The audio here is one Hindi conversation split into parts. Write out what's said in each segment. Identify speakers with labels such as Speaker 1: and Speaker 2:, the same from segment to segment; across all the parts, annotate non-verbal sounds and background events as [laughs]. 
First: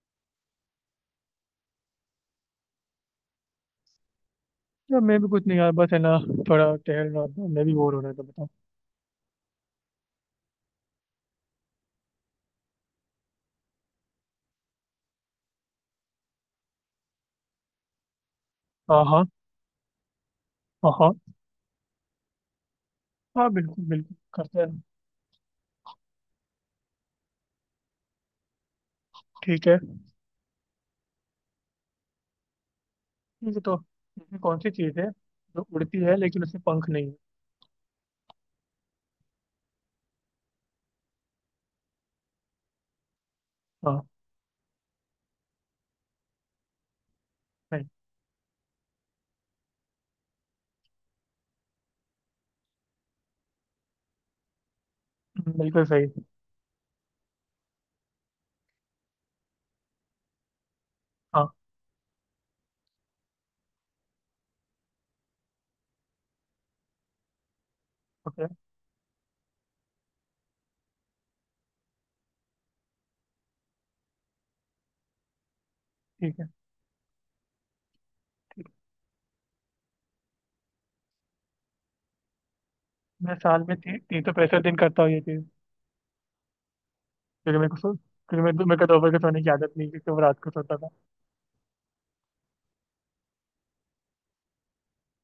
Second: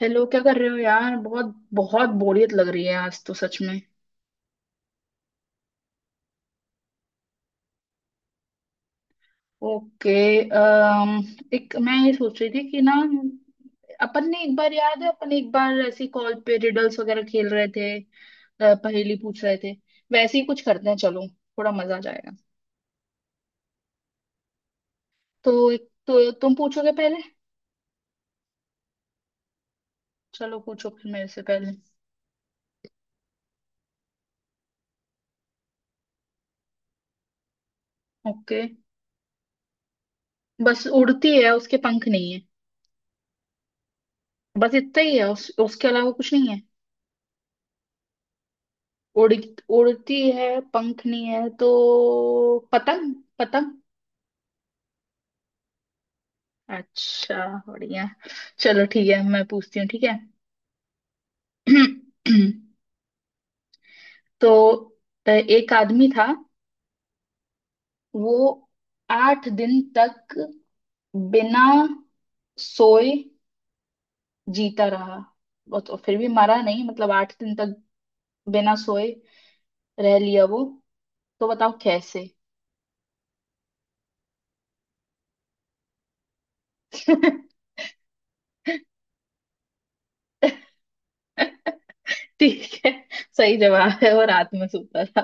Speaker 1: हेलो, क्या कर रहे हो यार? बहुत बहुत बोरियत लग रही है आज तो सच में।
Speaker 2: यार मैं भी कुछ नहीं यार बस है ना। थोड़ा टहल रहा था, मैं भी बोर हो रहा था, बताओ।
Speaker 1: ओके। अम, एक मैं ये सोच रही थी कि ना, अपन ने एक बार याद है अपन एक बार ऐसी कॉल पे रिडल्स वगैरह खेल रहे थे,
Speaker 2: हाँ
Speaker 1: पहेली
Speaker 2: हाँ।
Speaker 1: पूछ रहे थे। वैसे ही कुछ करते
Speaker 2: हाँ
Speaker 1: हैं,
Speaker 2: हाँ।
Speaker 1: चलो थोड़ा मजा आ जाएगा।
Speaker 2: हाँ बिल्कुल बिल्कुल करते हैं।
Speaker 1: तो एक तो तुम पूछोगे पहले।
Speaker 2: ठीक है।
Speaker 1: चलो पूछो फिर, मेरे से पहले।
Speaker 2: ठीक है तो ऐसी कौन सी चीज़ है जो उड़ती है लेकिन उसमें पंख नहीं है?
Speaker 1: ओके। बस उड़ती है, उसके पंख नहीं है।
Speaker 2: हाँ।
Speaker 1: बस इतना ही है, उसके अलावा कुछ नहीं है।
Speaker 2: सही।
Speaker 1: उड़ उड़ती है, पंख नहीं है, तो पतंग पतंग।
Speaker 2: बिल्कुल सही।
Speaker 1: अच्छा, बढ़िया। चलो ठीक है, मैं पूछती हूँ, ठीक है।
Speaker 2: हाँ।
Speaker 1: [clears throat] तो एक आदमी था, वो
Speaker 2: ओके।
Speaker 1: 8 दिन तक बिना सोए जीता रहा। वो तो फिर भी
Speaker 2: ठीक है।
Speaker 1: मरा नहीं, मतलब 8 दिन तक बिना सोए रह लिया वो, तो बताओ कैसे।
Speaker 2: मैं साल में 365 दिन करता हूँ ये चीज़। क्योंकि मेरे
Speaker 1: [laughs]
Speaker 2: को सो क्योंकि मैं मेरे को दोपहर को सोने की आदत नहीं है, क्योंकि मैं रात को सोता था।
Speaker 1: ठीक है, सही जवाब है, और रात में सोता था।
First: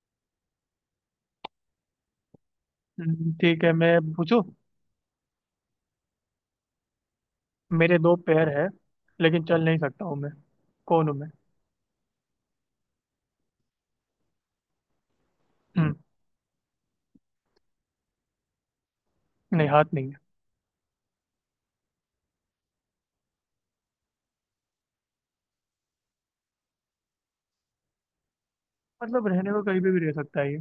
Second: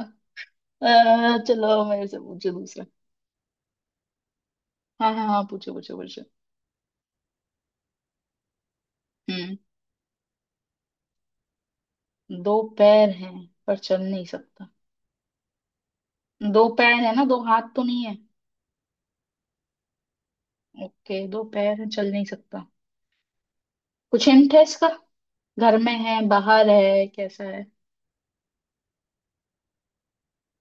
Speaker 1: अ, चलो मेरे से पूछो दूसरा।
Speaker 2: ठीक है मैं पूछूं।
Speaker 1: हाँ, हाँ, हाँ, पूछो, पूछो, पूछो।
Speaker 2: मेरे दो पैर हैं लेकिन
Speaker 1: हम्म।
Speaker 2: चल नहीं सकता हूँ मैं। कौन हूँ मैं?
Speaker 1: दो पैर हैं, पर चल नहीं सकता।
Speaker 2: हम्म।
Speaker 1: दो पैर है ना, दो हाथ तो नहीं है?
Speaker 2: नहीं हाथ नहीं है।
Speaker 1: ओके, दो पैर है, चल नहीं सकता। कुछ हिंट है इसका? घर में है, बाहर है, कैसा है?
Speaker 2: मतलब रहने को कहीं पे भी रह सकता है ये,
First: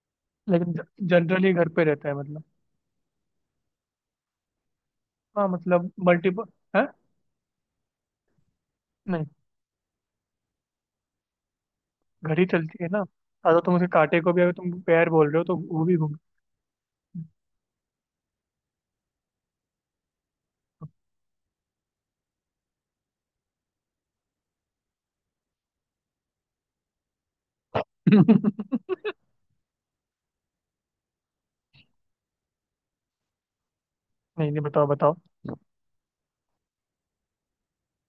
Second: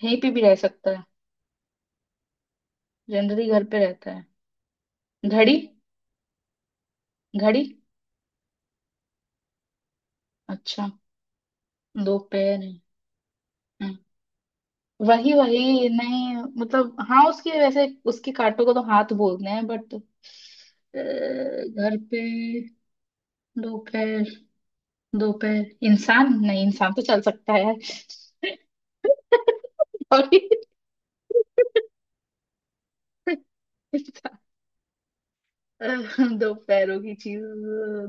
Speaker 1: कहीं पे भी रह
Speaker 2: लेकिन
Speaker 1: सकता है?
Speaker 2: जनरली घर पे रहता है मतलब।
Speaker 1: जनरली घर पे रहता है?
Speaker 2: हाँ
Speaker 1: घड़ी?
Speaker 2: मतलब मल्टीपल है।
Speaker 1: घड़ी?
Speaker 2: नहीं।
Speaker 1: अच्छा। दो
Speaker 2: घड़ी
Speaker 1: पैर है।
Speaker 2: चलती है ना। हाँ तो तुम उसके कांटे को भी अगर तुम पैर बोल
Speaker 1: वही
Speaker 2: रहे हो तो वो
Speaker 1: वही
Speaker 2: भी घूम।
Speaker 1: नहीं। मतलब हाँ, उसके वैसे उसके कांटों को तो हाथ बोलते हैं, बट घर पे। दो पैर। दो पैर, इंसान नहीं, इंसान तो चल सकता है। [laughs]
Speaker 2: [laughs]
Speaker 1: Sorry. इंसान-
Speaker 2: नहीं नहीं बताओ बताओ।
Speaker 1: दो पैरों की चीज।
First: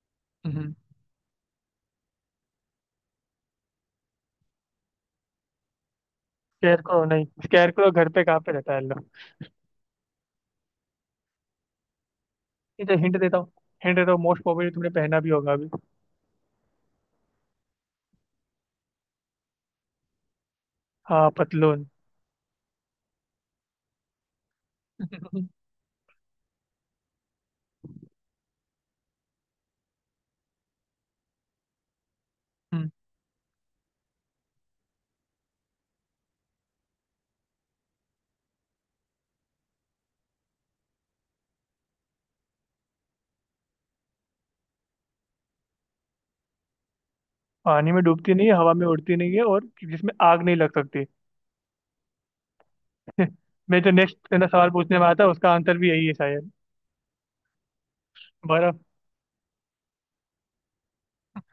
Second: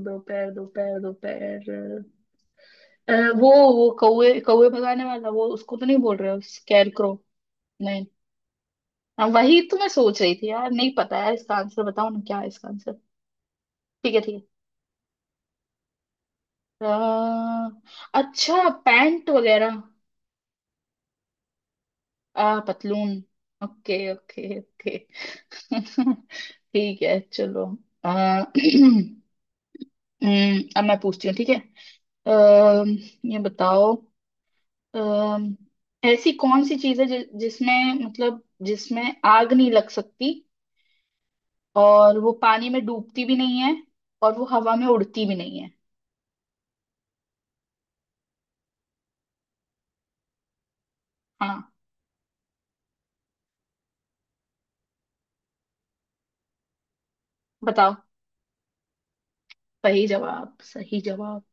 Speaker 1: दो पैर, दो
Speaker 2: स्कैर
Speaker 1: पैर, दो पैर। अ, वो वो कौवे कौवे भगाने वाला, वो उसको तो नहीं बोल रहे हो?
Speaker 2: को
Speaker 1: स्कैरक्रो?
Speaker 2: नहीं स्कैर को
Speaker 1: नहीं।
Speaker 2: घर पे कहाँ पे रहता है लोग।
Speaker 1: हाँ, वही तो मैं सोच रही थी यार, नहीं पता यार इसका आंसर, बताओ ना क्या है इसका
Speaker 2: ये तो
Speaker 1: आंसर।
Speaker 2: हिंट देता हूँ। हिंट देता
Speaker 1: ठीक है,
Speaker 2: हूँ, मोस्ट
Speaker 1: ठीक
Speaker 2: प्रोबेबली तुमने पहना भी होगा अभी।
Speaker 1: है, अच्छा, पैंट वगैरह?
Speaker 2: हाँ पतलून।
Speaker 1: आ, पतलून। Okay, okay, okay.
Speaker 2: [laughs]
Speaker 1: [laughs] ठीक है, चलो। अ, [clears throat] अब मैं पूछती हूँ, ठीक है। अ,
Speaker 2: हम्म।
Speaker 1: ये बताओ, अ, ऐसी कौन सी चीज है जिसमें, मतलब जिसमें आग नहीं लग सकती, और वो पानी में डूबती भी नहीं है, और वो हवा में उड़ती भी नहीं है?
Speaker 2: पानी में डूबती नहीं है, हवा में उड़ती नहीं है, और जिसमें आग नहीं लग सकती।
Speaker 1: हाँ।
Speaker 2: [laughs] मैं जो नेक्स्ट ना सवाल पूछने वाला था उसका आंसर भी यही है शायद।
Speaker 1: बताओ।
Speaker 2: बर्फ।
Speaker 1: सही जवाब, सही जवाब।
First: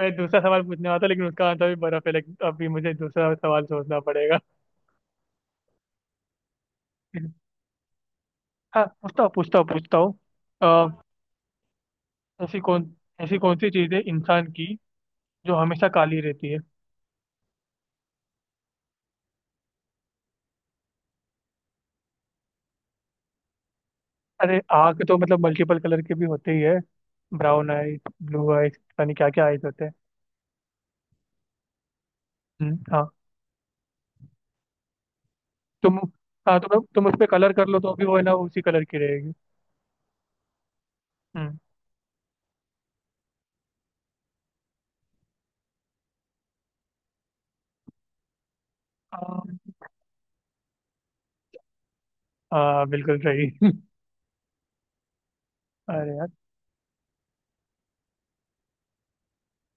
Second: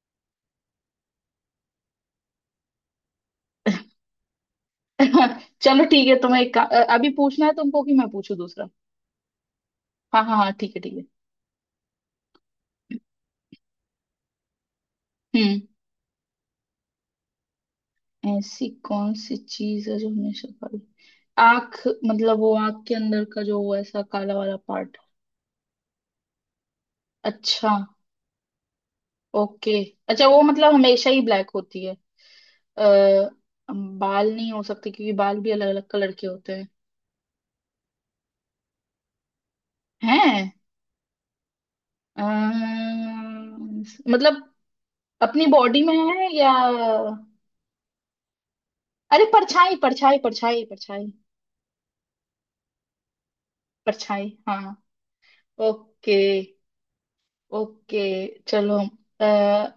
Speaker 2: मैं दूसरा सवाल पूछने वाला था लेकिन उसका आंसर भी बर्फ है, लेकिन अभी मुझे दूसरा सवाल सोचना पड़ेगा।
Speaker 1: [laughs] चलो ठीक है, तुम्हें एक अभी पूछना है
Speaker 2: [laughs]
Speaker 1: तुमको कि मैं पूछूं दूसरा?
Speaker 2: हाँ पूछता हूँ पूछता हूँ पूछता हूँ।
Speaker 1: हाँ, हाँ, हाँ, ठीक है, ठीक
Speaker 2: अ,
Speaker 1: है।
Speaker 2: ऐसी कौन ऐसी कौन सी चीज़ है इंसान की जो
Speaker 1: हम्म।
Speaker 2: हमेशा काली रहती है?
Speaker 1: ऐसी कौन सी चीज है जो हमेशा काली? आंख। मतलब वो आंख के अंदर का जो वो ऐसा काला वाला
Speaker 2: अरे
Speaker 1: पार्ट।
Speaker 2: आँख तो मतलब मल्टीपल कलर के भी होते ही है। ब्राउन
Speaker 1: अच्छा।
Speaker 2: आइज, ब्लू आइज, पता नहीं क्या क्या आइज
Speaker 1: ओके।
Speaker 2: होते हैं।
Speaker 1: अच्छा, वो मतलब हमेशा ही ब्लैक होती है?
Speaker 2: हाँ।
Speaker 1: आ, बाल नहीं हो सकते क्योंकि बाल भी अलग अलग
Speaker 2: तुम
Speaker 1: कलर के होते
Speaker 2: हाँ
Speaker 1: हैं।
Speaker 2: तुम उस पर कलर कर लो तो भी वो है ना उसी कलर की रहेगी।
Speaker 1: हैं?
Speaker 2: हम्म।
Speaker 1: अम्म, मतलब अपनी बॉडी में है, या अरे
Speaker 2: हाँ,
Speaker 1: परछाई, परछाई, परछाई, परछाई,
Speaker 2: हाँ, बिल्कुल सही।
Speaker 1: परछाई! हाँ।
Speaker 2: [laughs]
Speaker 1: ओके।
Speaker 2: अरे यार।
Speaker 1: ओके, चलो, अ,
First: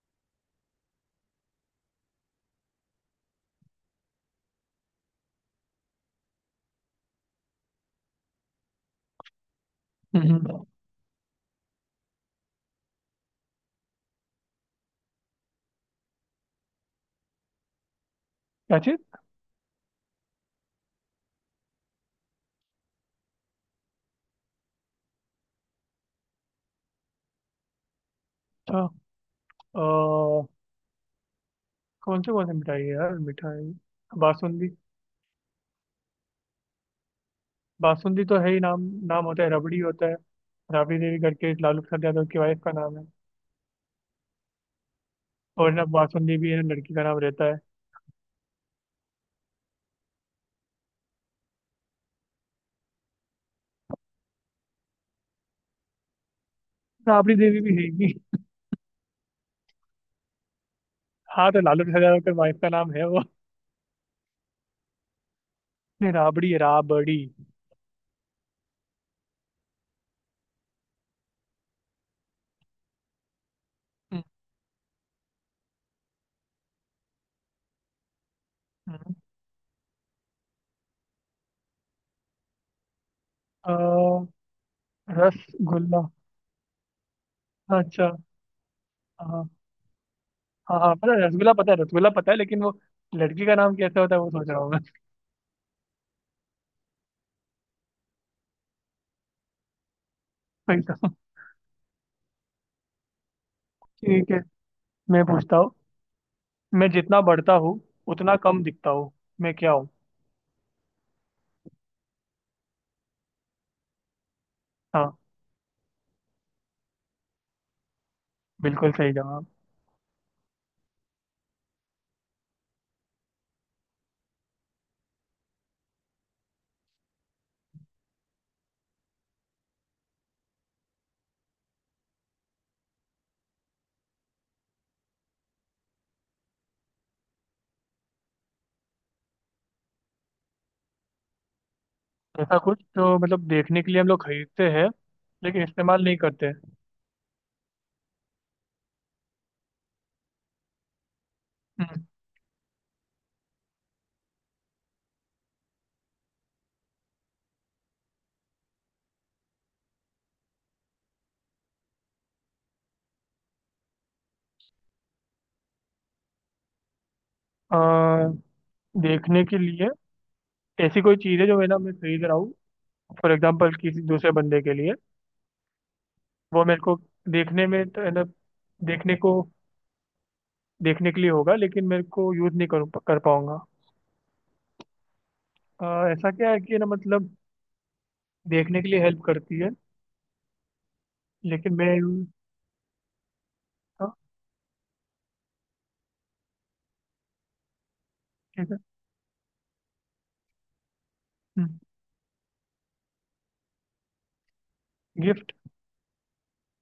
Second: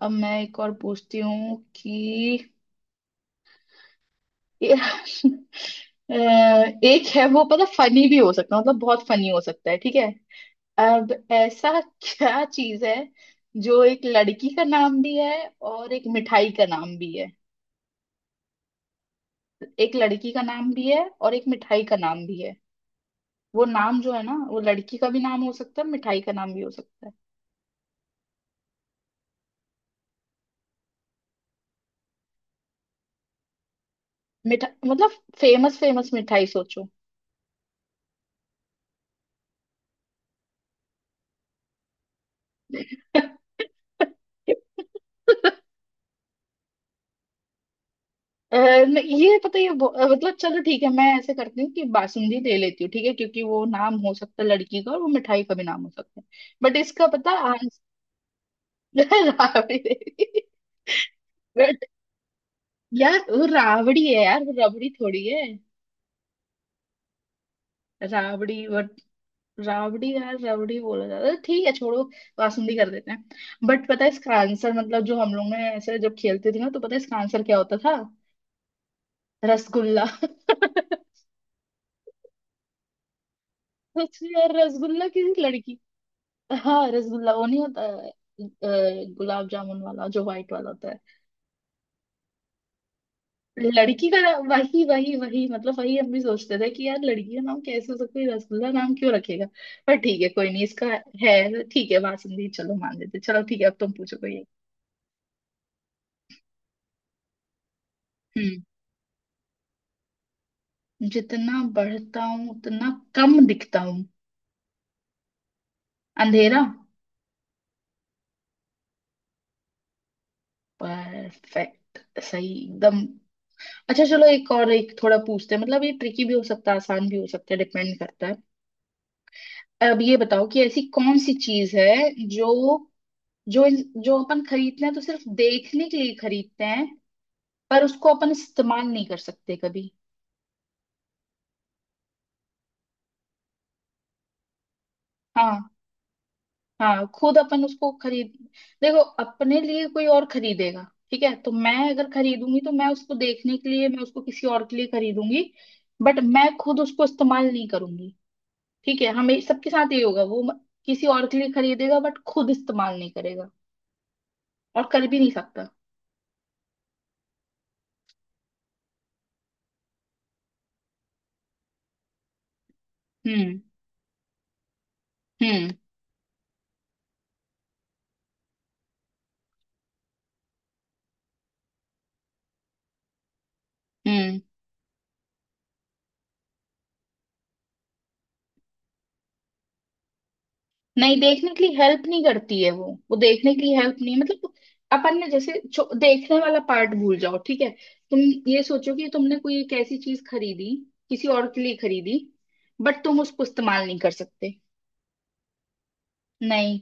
Speaker 1: अब मैं एक और पूछती हूँ कि [laughs] ये- अ, एक है, वो पता फनी भी हो सकता है, मतलब बहुत फनी हो सकता है, ठीक है।
Speaker 2: हम्म,
Speaker 1: अब ऐसा [laughs] क्या चीज है जो एक लड़की का नाम भी है और एक मिठाई का नाम भी है?
Speaker 2: क्या चीज?
Speaker 1: एक लड़की का नाम भी है और एक मिठाई का नाम भी है। वो नाम जो है ना, वो लड़की का भी नाम हो सकता है, मिठाई का नाम भी हो सकता है।
Speaker 2: अच्छा। अ, कौन से मिठाई है यार मिठाई।
Speaker 1: मिठा
Speaker 2: बासुंदी।
Speaker 1: मतलब, फेमस, फेमस मिठाई सोचो।
Speaker 2: बासुंदी तो है ही नाम। नाम होता है रबड़ी होता है। राबड़ी देवी करके एक लालू प्रसाद यादव की वाइफ का नाम है।
Speaker 1: [laughs]
Speaker 2: और ना बासुंदी भी है ना लड़की का नाम रहता है।
Speaker 1: ये पता है, ये मतलब चलो ठीक है, मैं ऐसे करती हूँ कि बासुंदी ले लेती हूँ, ठीक है, क्योंकि वो नाम हो सकता है लड़की का और वो मिठाई का भी नाम हो सकता है। बट इसका पता
Speaker 2: राबड़ी देवी भी
Speaker 1: आंसर।
Speaker 2: है ही नहीं।
Speaker 1: [laughs] राबड़ी देवी।
Speaker 2: हाँ तो
Speaker 1: बट
Speaker 2: लालू प्रसाद यादव के वाइफ का नाम
Speaker 1: [laughs]
Speaker 2: है
Speaker 1: यार,
Speaker 2: वो।
Speaker 1: वो राबड़ी है यार, वो रबड़ी थोड़ी है।
Speaker 2: नहीं राबड़ी है राबड़ी।
Speaker 1: राबड़ी, बट राबड़ी यार, रबड़ी बोला जाता है, ठीक है, छोड़ो। बासुंदी कर देते हैं। बट पता है
Speaker 2: हम्म,
Speaker 1: इसका आंसर, मतलब जो हम लोग ने ऐसे जब खेलते थे ना, तो पता है इसका आंसर क्या होता था?
Speaker 2: हम्म।
Speaker 1: रसगुल्ला। [laughs]
Speaker 2: अ,
Speaker 1: सोचो यार, रसगुल्ला किसी लड़की।
Speaker 2: रसगुल्ला।
Speaker 1: हाँ, रसगुल्ला वो नहीं होता
Speaker 2: अच्छा।
Speaker 1: है,
Speaker 2: हाँ
Speaker 1: गुलाब जामुन वाला जो व्हाइट वाला
Speaker 2: हाँ
Speaker 1: होता
Speaker 2: हाँ
Speaker 1: है।
Speaker 2: पता है रसगुल्ला पता है रसगुल्ला पता है, लेकिन वो लड़की का नाम कैसे होता है वो सोच रहा हूँ मैं।
Speaker 1: वही वही वही, मतलब वही हम भी सोचते थे कि यार लड़की का नाम कैसे हो सकता है, रसगुल्ला नाम क्यों रखेगा? पर ठीक है, कोई नहीं
Speaker 2: वही
Speaker 1: इसका
Speaker 2: तो।
Speaker 1: है, ठीक है, बासुंदी चलो मान लेते, चलो ठीक है, अब तुम पूछो
Speaker 2: ठीक
Speaker 1: कोई
Speaker 2: है
Speaker 1: एक।
Speaker 2: मैं पूछता हूँ। मैं जितना बढ़ता हूँ उतना
Speaker 1: हम्म।
Speaker 2: कम दिखता हूँ। मैं क्या हूँ?
Speaker 1: जितना बढ़ता हूँ उतना कम दिखता हूँ।
Speaker 2: हाँ
Speaker 1: अंधेरा।
Speaker 2: बिल्कुल सही जवाब।
Speaker 1: परफेक्ट, सही एकदम। अच्छा चलो, एक और एक थोड़ा पूछते हैं, मतलब ये ट्रिकी भी हो सकता है, आसान भी हो सकता है, डिपेंड करता है। अब ये बताओ कि ऐसी कौन सी चीज है जो जो जो अपन खरीदते हैं तो सिर्फ देखने के लिए खरीदते हैं, पर उसको अपन इस्तेमाल नहीं कर सकते कभी।
Speaker 2: ऐसा कुछ जो मतलब देखने के लिए हम लोग खरीदते हैं लेकिन
Speaker 1: हाँ,
Speaker 2: इस्तेमाल नहीं करते।
Speaker 1: हाँ, खुद अपन उसको खरीद, देखो अपने लिए कोई और खरीदेगा। ठीक है तो मैं
Speaker 2: हम्म।
Speaker 1: अगर खरीदूंगी तो मैं उसको देखने के लिए, मैं उसको किसी और के लिए खरीदूंगी। बट मैं खुद उसको इस्तेमाल नहीं करूंगी। ठीक है, हमें सबके साथ ये होगा, वो किसी और के लिए खरीदेगा, बट खुद इस्तेमाल नहीं करेगा और कर भी नहीं सकता।
Speaker 2: अ, देखने के लिए ऐसी कोई चीज़ है जो है ना मैं खरीद रहा हूँ फॉर
Speaker 1: हम्म,
Speaker 2: एग्जाम्पल किसी दूसरे बंदे के लिए।
Speaker 1: हम्म,
Speaker 2: वो मेरे को देखने में तो है ना, देखने को देखने के लिए होगा लेकिन मेरे को यूज़ नहीं कर कर पाऊंगा।
Speaker 1: हम्म।
Speaker 2: अ, ऐसा क्या है कि ना मतलब देखने के लिए हेल्प करती है।
Speaker 1: नहीं, देखने के
Speaker 2: लेकिन
Speaker 1: लिए
Speaker 2: मैं
Speaker 1: हेल्प नहीं
Speaker 2: यूज।
Speaker 1: करती है वो देखने के लिए हेल्प
Speaker 2: हाँ।
Speaker 1: नहीं, मतलब अपन ने जैसे देखने वाला पार्ट भूल जाओ, ठीक है। तुम ये
Speaker 2: ठीक है।
Speaker 1: सोचो कि तुमने कोई एक ऐसी चीज खरीदी, किसी और के लिए खरीदी, बट तुम उसको इस्तेमाल नहीं कर सकते।
Speaker 2: गिफ्ट।
Speaker 1: नहीं।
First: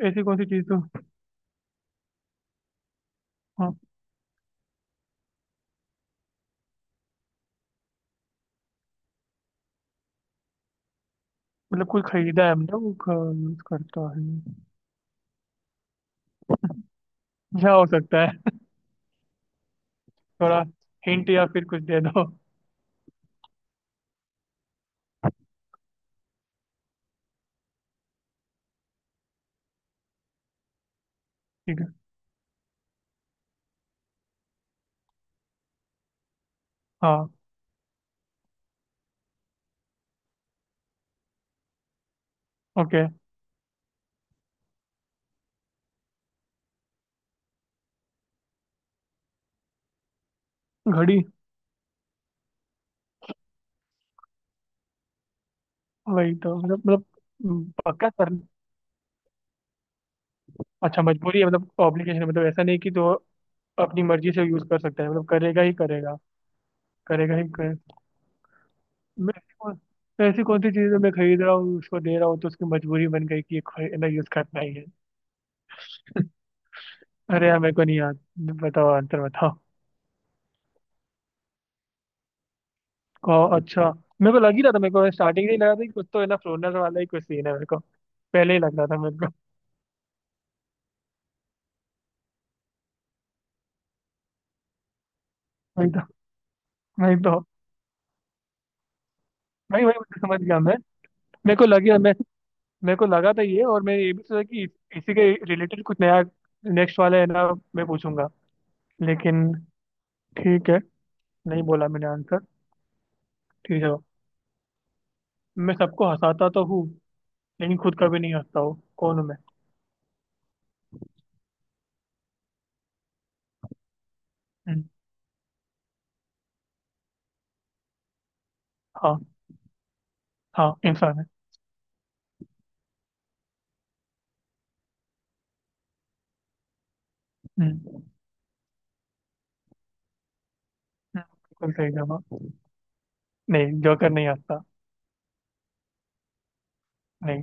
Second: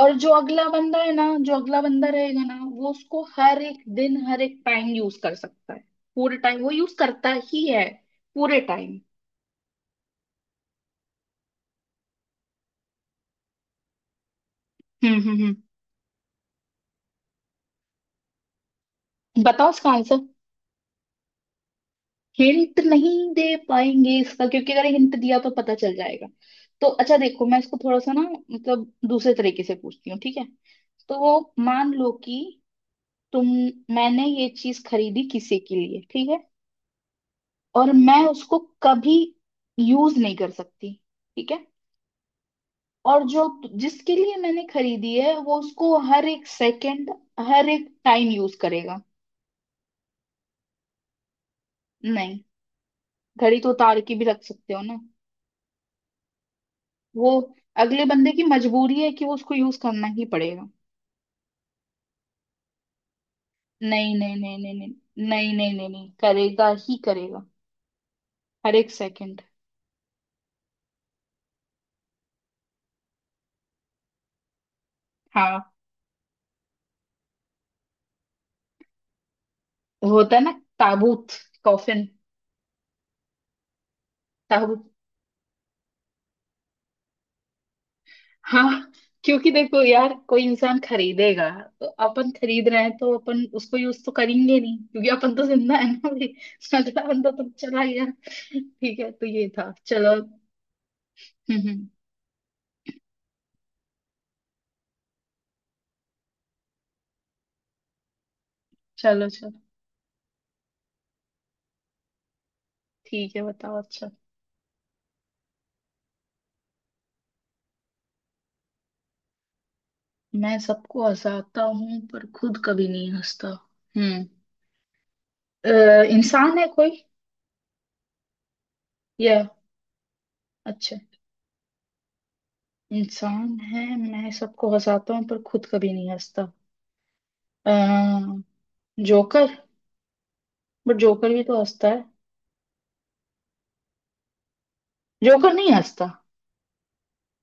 Speaker 1: और
Speaker 2: ऐसी
Speaker 1: जो
Speaker 2: कौन सी
Speaker 1: अगला
Speaker 2: चीज़ तो।
Speaker 1: बंदा है ना, जो अगला बंदा रहेगा ना, वो उसको हर
Speaker 2: हाँ।
Speaker 1: एक दिन, हर एक टाइम यूज कर सकता है। पूरे टाइम वो यूज करता ही है। पूरे टाइम।
Speaker 2: मतलब कोई खरीदा है हमने वो यूज़ करता है।
Speaker 1: हम्म, हम्म, हम्म।
Speaker 2: क्या हो सकता है?
Speaker 1: बताओ इसका
Speaker 2: [laughs]
Speaker 1: आंसर।
Speaker 2: थोड़ा हिंट या फिर कुछ दे दो।
Speaker 1: हिंट नहीं दे पाएंगे इसका, क्योंकि अगर हिंट दिया तो पता चल जाएगा। तो अच्छा देखो, मैं इसको थोड़ा सा ना, मतलब दूसरे तरीके से पूछती हूँ, ठीक है। तो वो,
Speaker 2: ठीक है।
Speaker 1: मान लो कि तुम, मैंने ये चीज खरीदी किसी के लिए, ठीक है,
Speaker 2: हाँ।
Speaker 1: और मैं उसको कभी यूज नहीं कर सकती, ठीक है।
Speaker 2: ओके।
Speaker 1: और जो जिसके लिए मैंने खरीदी है, वो उसको हर एक सेकंड, हर एक टाइम यूज करेगा।
Speaker 2: घड़ी।
Speaker 1: नहीं, घड़ी तो उतार के भी रख सकते हो ना।
Speaker 2: वही तो मतलब।
Speaker 1: वो अगले
Speaker 2: पक्का
Speaker 1: बंदे
Speaker 2: कर।
Speaker 1: की मजबूरी है कि वो उसको यूज करना ही पड़ेगा।
Speaker 2: अच्छा मजबूरी है मतलब ऑब्लिगेशन है, मतलब ऐसा नहीं कि तो अपनी
Speaker 1: नहीं,
Speaker 2: मर्जी
Speaker 1: नहीं,
Speaker 2: से
Speaker 1: नहीं,
Speaker 2: यूज
Speaker 1: नहीं,
Speaker 2: कर
Speaker 1: नहीं,
Speaker 2: सकता है मतलब
Speaker 1: नहीं,
Speaker 2: करेगा ही
Speaker 1: नहीं, नहीं, नहीं
Speaker 2: करेगा।
Speaker 1: करेगा ही
Speaker 2: करेगा
Speaker 1: करेगा।
Speaker 2: ही करेगा।
Speaker 1: हर एक
Speaker 2: मैं
Speaker 1: सेकंड।
Speaker 2: ऐसी कौन। तो ऐसी कौन सी चीज़ है मैं खरीद रहा हूँ उसको दे रहा हूँ तो उसकी मजबूरी बन गई कि खरीदना यूज करना ही है।
Speaker 1: हाँ,
Speaker 2: अरे यार मेरे को नहीं याद। बताओ आंसर बताओ।
Speaker 1: वो होता है ना, ताबूत। कॉफिन।
Speaker 2: को अच्छा। मेरे को लग ही रहा था,
Speaker 1: ताबूत।
Speaker 2: मेरे को स्टार्टिंग से ही लगा था कि कुछ तो है ना फ्लोनर वाला ही कुछ सीन है मेरे को। पहले ही लग रहा
Speaker 1: हाँ,
Speaker 2: था मेरे
Speaker 1: क्योंकि देखो यार, कोई इंसान खरीदेगा तो अपन खरीद रहे हैं तो अपन उसको यूज तो करेंगे नहीं, क्योंकि अपन तो जिंदा है
Speaker 2: को।
Speaker 1: ना भाई। अगला
Speaker 2: वही
Speaker 1: बंदा
Speaker 2: तो।
Speaker 1: तो चला गया। ठीक है, तो ये था,
Speaker 2: भाई वही
Speaker 1: चलो।
Speaker 2: मुझे समझ गया मैं। मेरे
Speaker 1: हम्म,
Speaker 2: को
Speaker 1: हम्म।
Speaker 2: लगे मैं। मेरे को लगा था ये, और मैं ये भी सोचा कि इसी के रिलेटेड कुछ नया नेक्स्ट वाला है ना मैं पूछूंगा।
Speaker 1: चलो, चलो।
Speaker 2: लेकिन ठीक है। नहीं बोला मैंने आंसर।
Speaker 1: ठीक है, बताओ
Speaker 2: ठीक है।
Speaker 1: अच्छा।
Speaker 2: मैं सबको हंसाता तो हूँ लेकिन खुद कभी नहीं हंसता हूँ। कौन हूँ मैं?
Speaker 1: मैं सबको हंसाता हूँ पर खुद कभी नहीं हंसता। हम्म।
Speaker 2: हम्म,
Speaker 1: इंसान है कोई,
Speaker 2: हाँ।
Speaker 1: या?
Speaker 2: हाँ
Speaker 1: अच्छा,
Speaker 2: इंसान है।
Speaker 1: इंसान है, मैं सबको हंसाता हूँ पर खुद कभी नहीं हंसता। अ,
Speaker 2: हम्म।
Speaker 1: जोकर। बट जोकर भी तो
Speaker 2: बिल्कुल
Speaker 1: हंसता
Speaker 2: सही
Speaker 1: है।
Speaker 2: जवाब। नहीं जोकर नहीं हंसता।
Speaker 1: जोकर नहीं हंसता?
Speaker 2: नहीं।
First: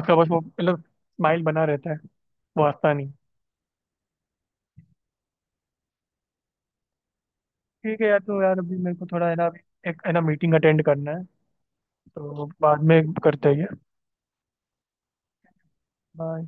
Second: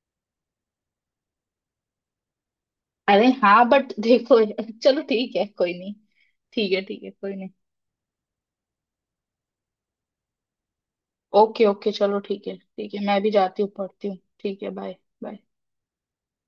Speaker 2: उसका बस वो मतलब स्माइल बना रहता है। वो हंसता नहीं।
Speaker 1: अरे हाँ, बट देखो। चलो ठीक है, कोई नहीं। ठीक है, ठीक है, कोई नहीं।
Speaker 2: ठीक है यार, तो यार अभी मेरे को थोड़ा है ना, अभी एक है ना मीटिंग अटेंड करना है।
Speaker 1: ओके, ओके, चलो
Speaker 2: तो
Speaker 1: ठीक है,
Speaker 2: बाद
Speaker 1: ठीक
Speaker 2: में
Speaker 1: है, मैं भी
Speaker 2: करते
Speaker 1: जाती
Speaker 2: हैं।
Speaker 1: हूँ, पढ़ती हूँ, ठीक है, बाय। बाय।
Speaker 2: बाय।